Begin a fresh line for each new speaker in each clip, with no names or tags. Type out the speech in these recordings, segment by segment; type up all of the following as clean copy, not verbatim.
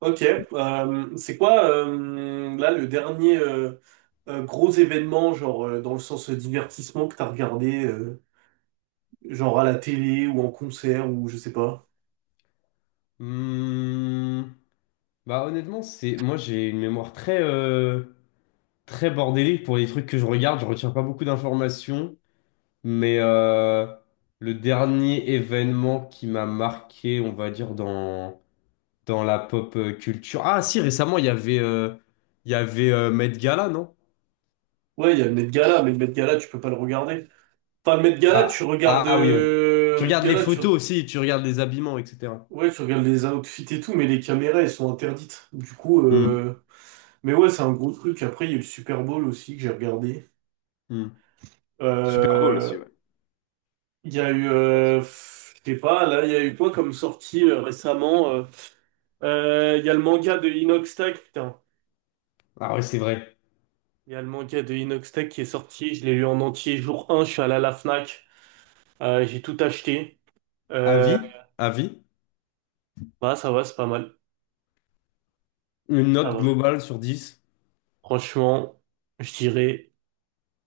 Ok, c'est quoi là le dernier gros événement, genre dans le sens divertissement que t'as regardé, genre à la télé ou en concert ou je sais pas.
Hmm. Honnêtement, c'est... moi j'ai une mémoire très très bordélique pour les trucs que je regarde, je retiens pas beaucoup d'informations, mais le dernier événement qui m'a marqué, on va dire dans dans la pop culture. Ah si, récemment, il y avait il y avait Met Gala, non?
Ouais, il y a le Met Gala, mais le Met Gala tu peux pas le regarder. Enfin le Met Gala tu regardes,
Ah oui, ouais. Tu
Met
regardes les
Gala tu,
photos aussi, tu regardes les habillements, etc.
ouais tu regardes les outfits et tout, mais les caméras elles sont interdites. Du coup,
Hmm,
mais ouais c'est un gros truc. Après il y a eu le Super Bowl aussi que j'ai regardé.
hmm. Super Bowl aussi,
Euh,
ouais.
Il y a eu, je sais pas, là, il y a eu quoi comme sortie récemment? Il y a le manga de Inoxtag, putain.
Ah oui, c'est vrai.
Il y a le manga de Inoxtag qui est sorti, je l'ai lu en entier jour un, je suis allé à la Fnac, j'ai tout acheté. Euh,
Avis? Avis?
Bah ça va, c'est pas mal.
Une
Ça
note
va.
globale sur 10,
Franchement, je dirais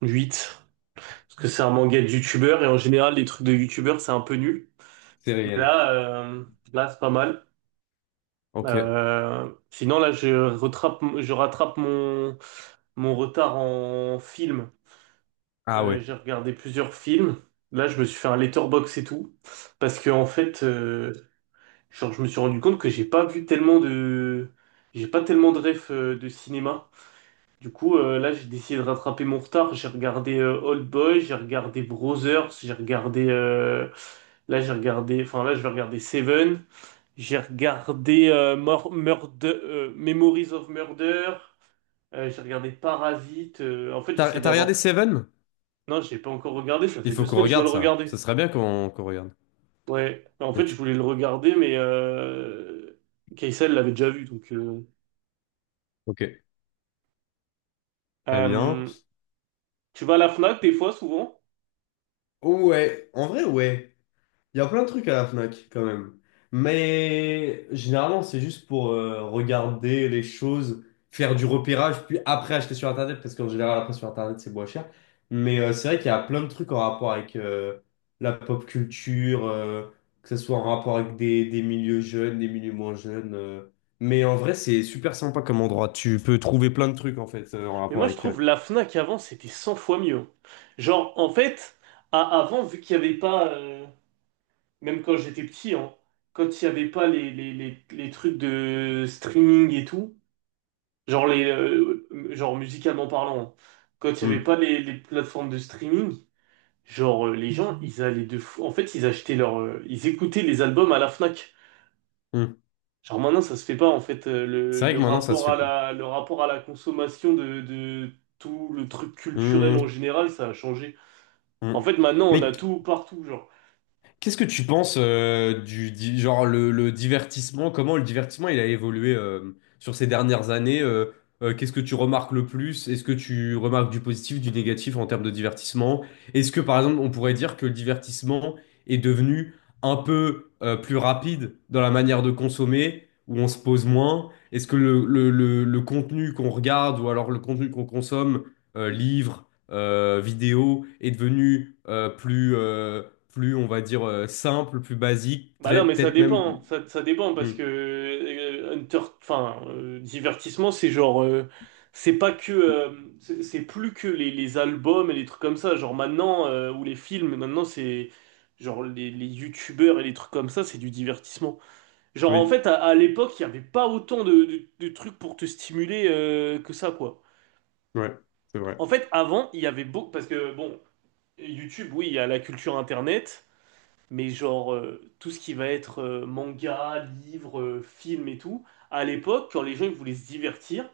8. Parce que c'est un manga de youtubeur et en général les trucs de youtubeur c'est un peu nul.
c'est
Mais
réel.
là, là c'est pas mal.
Ok.
Sinon, là, je rattrape mon retard en film.
Ah ouais.
J'ai regardé plusieurs films. Là, je me suis fait un letterbox et tout. Parce que, en fait, genre, je me suis rendu compte que j'ai pas vu tellement de. J'ai pas tellement de refs de cinéma. Du coup, là, j'ai décidé de rattraper mon retard. J'ai regardé Old Boy, j'ai regardé Brothers, j'ai regardé. Là, j'ai regardé. Enfin, là, je vais regarder Seven. J'ai regardé Memories of Murder. J'ai regardé Parasite. En fait, j'essaie
T'as, t'as regardé
d'avoir.
Seven?
Non, j'ai pas encore regardé. Ça
Il
fait deux
faut qu'on
semaines que je dois le
regarde ça. Ce
regarder.
serait bien qu'on regarde.
Ouais. En fait, je
Vite.
voulais le regarder, mais Kaysa l'avait déjà vu. Donc,
Ok. Très bien.
euh, tu vas à la Fnac des fois, souvent.
Ouais, en vrai, ouais. Il y a plein de trucs à la Fnac quand même. Mais généralement, c'est juste pour regarder les choses, faire du repérage, puis après acheter sur Internet, parce qu'en général, après sur Internet, c'est moins cher. Mais c'est vrai qu'il y a plein de trucs en rapport avec la pop culture, que ce soit en rapport avec des milieux jeunes, des milieux moins jeunes. Mais en vrai, c'est super sympa comme endroit. Tu peux trouver plein de trucs en fait en
Mais
rapport
moi, je
avec.
trouve la Fnac avant, c'était 100 fois mieux, hein. Genre, en fait, avant, vu qu'il n'y avait pas, même quand j'étais petit, hein, quand il n'y avait pas les trucs de streaming et tout. Genre, genre musicalement parlant, hein. Quand il n'y avait
Hum,
pas les plateformes de streaming, genre les gens, ils allaient de fou. En fait, ils achetaient ils écoutaient les albums à la Fnac.
hum.
Genre maintenant, ça se fait pas en fait.
C'est vrai
Le
que maintenant, ça se
rapport
fait
à
plus.
la, le rapport à la consommation de tout le truc culturel en
Hum,
général, ça a changé. En
hum.
fait, maintenant, on a
Mais
tout partout, genre.
qu'est-ce que tu penses genre le divertissement, comment le divertissement il a évolué sur ces dernières années, qu'est-ce que tu remarques le plus? Est-ce que tu remarques du positif, du négatif en termes de divertissement? Est-ce que par exemple on pourrait dire que le divertissement est devenu un peu plus rapide dans la manière de consommer, où on se pose moins? Est-ce que le contenu qu'on regarde ou alors le contenu qu'on consomme, livre vidéo est devenu plus, plus, on va dire, simple, plus basique,
Bah non,
très,
mais ça
peut-être même.
dépend, ça dépend parce
Hmm,
que Hunter, enfin, divertissement, c'est genre, c'est pas que, c'est plus que les albums et les trucs comme ça, genre maintenant, ou les films, maintenant c'est, genre les youtubeurs et les trucs comme ça, c'est du divertissement. Genre en
oui,
fait, à l'époque, il y avait pas autant de trucs pour te stimuler que ça, quoi.
ouais, c'est vrai.
En fait, avant, il y avait beaucoup, parce que bon, YouTube, oui, il y a la culture Internet, mais genre tout ce qui va être manga, livre, film et tout, à l'époque, quand les gens ils voulaient se divertir,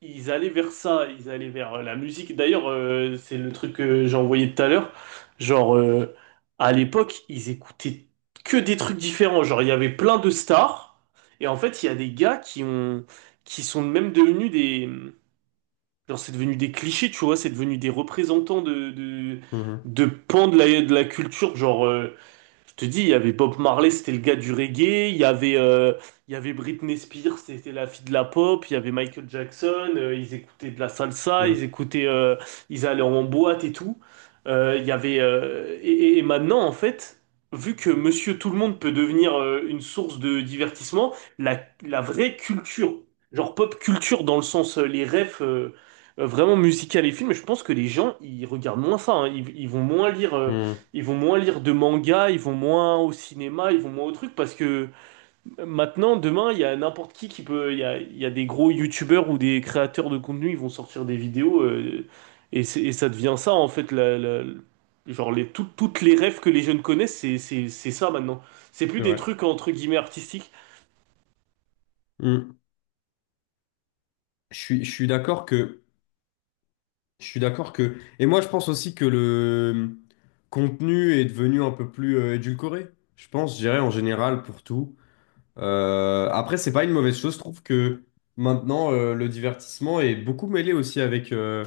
ils allaient vers ça, ils allaient vers la musique. D'ailleurs, c'est le truc que j'ai envoyé tout à l'heure. Genre, à l'époque, ils écoutaient que des trucs différents. Genre, il y avait plein de stars, et en fait, il y a des gars qui ont, qui sont même devenus des. Genre, c'est devenu des clichés, tu vois, c'est devenu des représentants
Mhm,
de pans de la culture. Genre, je te dis, il y avait Bob Marley, c'était le gars du reggae. Il y avait, Britney Spears, c'était la fille de la pop. Il y avait Michael Jackson, ils écoutaient de la salsa, ils
mhm,
écoutaient, ils allaient en boîte et tout. Il y avait, et- Et maintenant, en fait, vu que Monsieur Tout le Monde peut devenir une source de divertissement, la, la vraie culture, genre pop culture dans le sens les refs. Vraiment musical et films, je pense que les gens, ils regardent moins ça, hein. Ils vont moins lire.
mhm,
Ils vont moins lire de manga, ils vont moins au cinéma, ils vont moins au truc parce que maintenant, demain, il y a n'importe qui peut, il y a des gros youtubeurs ou des créateurs de contenu, ils vont sortir des vidéos et ça devient ça en fait, genre les, toutes les rêves que les jeunes connaissent, c'est ça maintenant. C'est plus
c'est
des
vrai.
trucs entre guillemets artistiques.
Hmm. Je suis d'accord que, et moi je pense aussi que le contenu est devenu un peu plus édulcoré. Je dirais en général pour tout. Après, c'est pas une mauvaise chose. Je trouve que maintenant, le divertissement est beaucoup mêlé aussi avec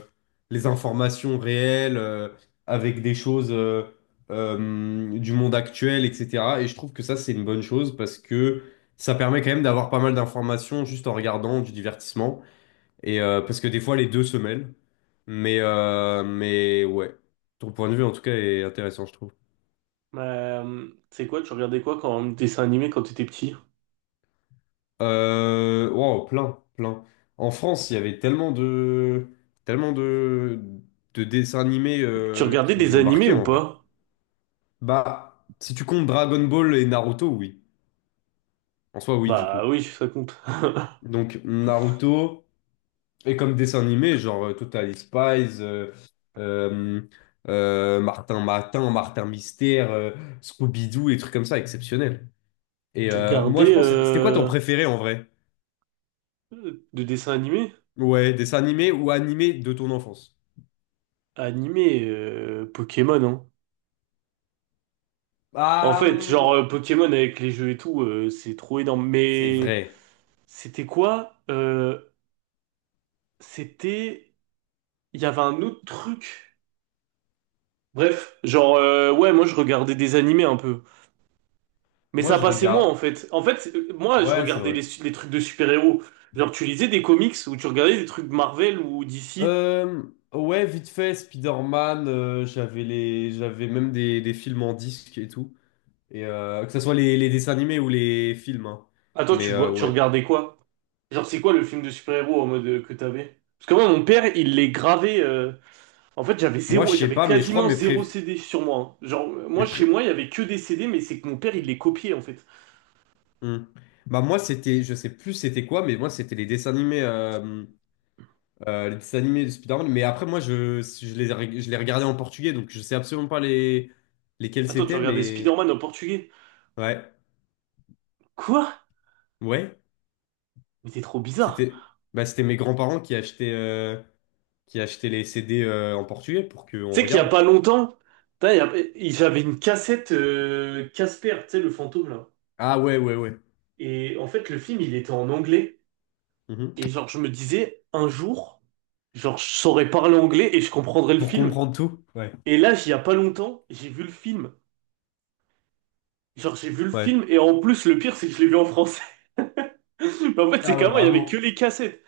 les informations réelles, avec des choses du monde actuel, etc. Et je trouve que ça, c'est une bonne chose parce que ça permet quand même d'avoir pas mal d'informations juste en regardant du divertissement. Et parce que des fois, les deux se mêlent. Mais ouais, ton point de vue en tout cas est intéressant, je trouve.
Tu regardais quoi quand dessin animé quand t'étais petit?
Wow, plein, plein. En France, il y avait tellement de dessins animés
Tu regardais
qui nous
des
ont
animés
marqués
ou
en vrai.
pas?
Bah, si tu comptes Dragon Ball et Naruto, oui. En soi, oui, du
Bah
coup.
oui, ça compte.
Donc, Naruto, et comme dessin animé, genre Totally Spies, euh, Martin Matin, Martin Mystère, Scooby-Doo, et trucs comme ça, exceptionnels. Et
Tu
moi, je
regardais
pense, c'était quoi ton préféré en vrai?
de dessins animés?
Ouais, dessin animé ou animé de ton enfance?
Animé, Pokémon, hein. En
Ah,
fait, genre Pokémon avec les jeux et tout, c'est trop énorme.
c'est
Mais
vrai.
c'était quoi? C'était... Il y avait un autre truc. Bref, ouais, moi je regardais des animés un peu. Mais
Moi,
ça
je
passait moins en
regarde.
fait. En fait, moi je
Ouais, c'est
regardais
vrai.
les trucs de super-héros. Genre, tu lisais des comics ou tu regardais des trucs Marvel ou DC.
Euh, ouais, vite fait, Spider-Man, j'avais les... j'avais même des films en disque et tout. Et, que ce soit les dessins animés ou les films, hein.
Attends,
Mais
tu vois, tu
ouais.
regardais quoi? Genre, c'est quoi le film de super-héros en mode que t'avais? Parce que moi, mon père, il les gravait. En fait, j'avais
Moi, je
zéro,
sais
j'avais
pas, mais je crois
quasiment
mes
zéro
pré...
CD sur moi, hein. Genre, moi,
Mes pré...
chez moi, il y avait que des CD, mais c'est que mon père, il les copiait, en fait.
Hum. Bah, moi, c'était... je sais plus c'était quoi, mais moi, c'était les dessins animés. Les dessins animés de Spider-Man. Mais après, moi, je les, ai- je les regardais en portugais, donc je sais absolument pas les... lesquels
Attends, tu
c'était,
regardais
mais.
Spider-Man en portugais.
Ouais.
Quoi?
Ouais.
Mais t'es trop bizarre.
C'était c'était mes grands-parents qui achetaient, qui achetaient les CD en portugais pour qu'on
Tu sais qu'il y a
regarde.
pas longtemps, putain, il y a- il- j'avais une cassette Casper, tu sais, le fantôme, là.
Ah ouais, ouais, ouais.
Et en fait, le film, il était en anglais.
Mhm.
Et genre, je me disais, un jour, genre, je saurais parler anglais et je comprendrais le
Pour
film.
comprendre tout. Ouais.
Et là, il y a pas longtemps, j'ai vu le film. Genre, j'ai vu le
Ouais.
film, et en plus, le pire, c'est que je l'ai vu en français. Mais en fait, c'est
Ah ouais,
qu'avant, il y avait que
bravo.
les cassettes.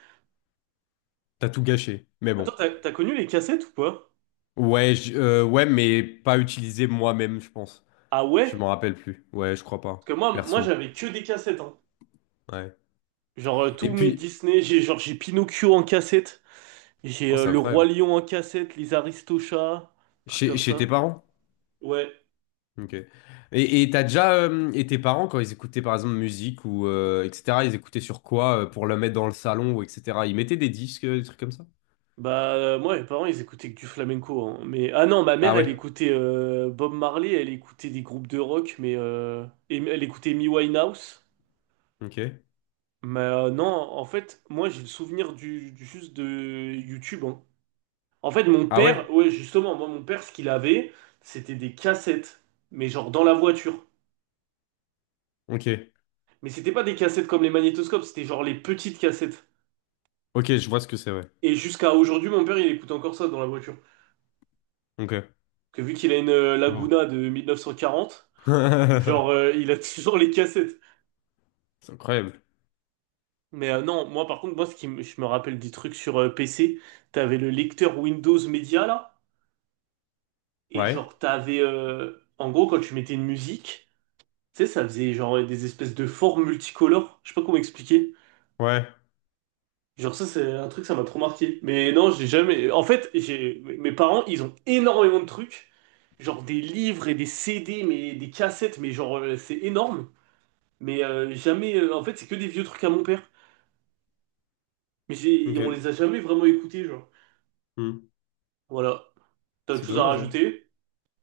T'as tout gâché. Mais
Attends,
bon.
t'as connu les cassettes ou pas?
Ouais, mais pas utilisé moi-même, je pense.
Ah
Je
ouais?
m'en rappelle plus. Ouais, je crois
Parce
pas.
que moi
Perso.
j'avais que des cassettes, hein.
Ouais.
Genre,
Et
tous mes
puis.
Disney, j'ai Pinocchio en cassette, j'ai
Oh, c'est
Le Roi
incroyable.
Lion en cassette, les Aristochats, trucs comme
Chez tes
ça.
parents?
Ouais.
Ok. Et t'as déjà et tes parents quand ils écoutaient par exemple musique ou etc. Ils écoutaient sur quoi pour le mettre dans le salon ou etc. Ils mettaient des disques, des trucs comme ça?
Bah, moi, mes parents, ils écoutaient que du flamenco, hein. Mais, ah non, ma
Ah
mère, elle
ouais.
écoutait Bob Marley, elle écoutait des groupes de rock, mais elle écoutait Amy Winehouse.
Ok.
Mais non, en fait, moi, j'ai le souvenir juste de YouTube, hein. En fait, mon
Ah
père,
ouais.
ouais, justement, moi, mon père, ce qu'il avait, c'était des cassettes, mais genre dans la voiture.
Ok.
Mais c'était pas des cassettes comme les magnétoscopes, c'était genre les petites cassettes.
Ok, je vois ce que c'est. Ouais.
Et jusqu'à aujourd'hui, mon père, il écoute encore ça dans la voiture.
Ok.
Que vu qu'il a une
Wow.
Laguna de 1940, genre, il a toujours les cassettes.
C'est incroyable.
Mais non, moi, par contre, moi, je me rappelle des trucs sur PC, t'avais le lecteur Windows Media, là, et
Ouais.
genre, t'avais, en gros, quand tu mettais une musique, tu sais, ça faisait genre des espèces de formes multicolores, je sais pas comment expliquer.
Ouais.
Genre ça, c'est un truc, ça m'a trop marqué. Mais non, j'ai jamais... En fait, j'ai... mes parents, ils ont énormément de trucs. Genre des livres et des CD, mais des cassettes, mais genre, c'est énorme. Mais jamais... En fait, c'est que des vieux trucs à mon père. Mais j'ai...
Ok.
on les a jamais vraiment écoutés, genre.
Hmm.
Voilà. T'as autre
C'est
chose à
dommage, hein.
rajouter?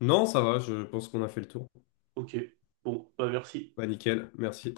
Non, ça va. Je pense qu'on a fait le tour.
Ok. Bon, bah merci.
Bah nickel. Merci.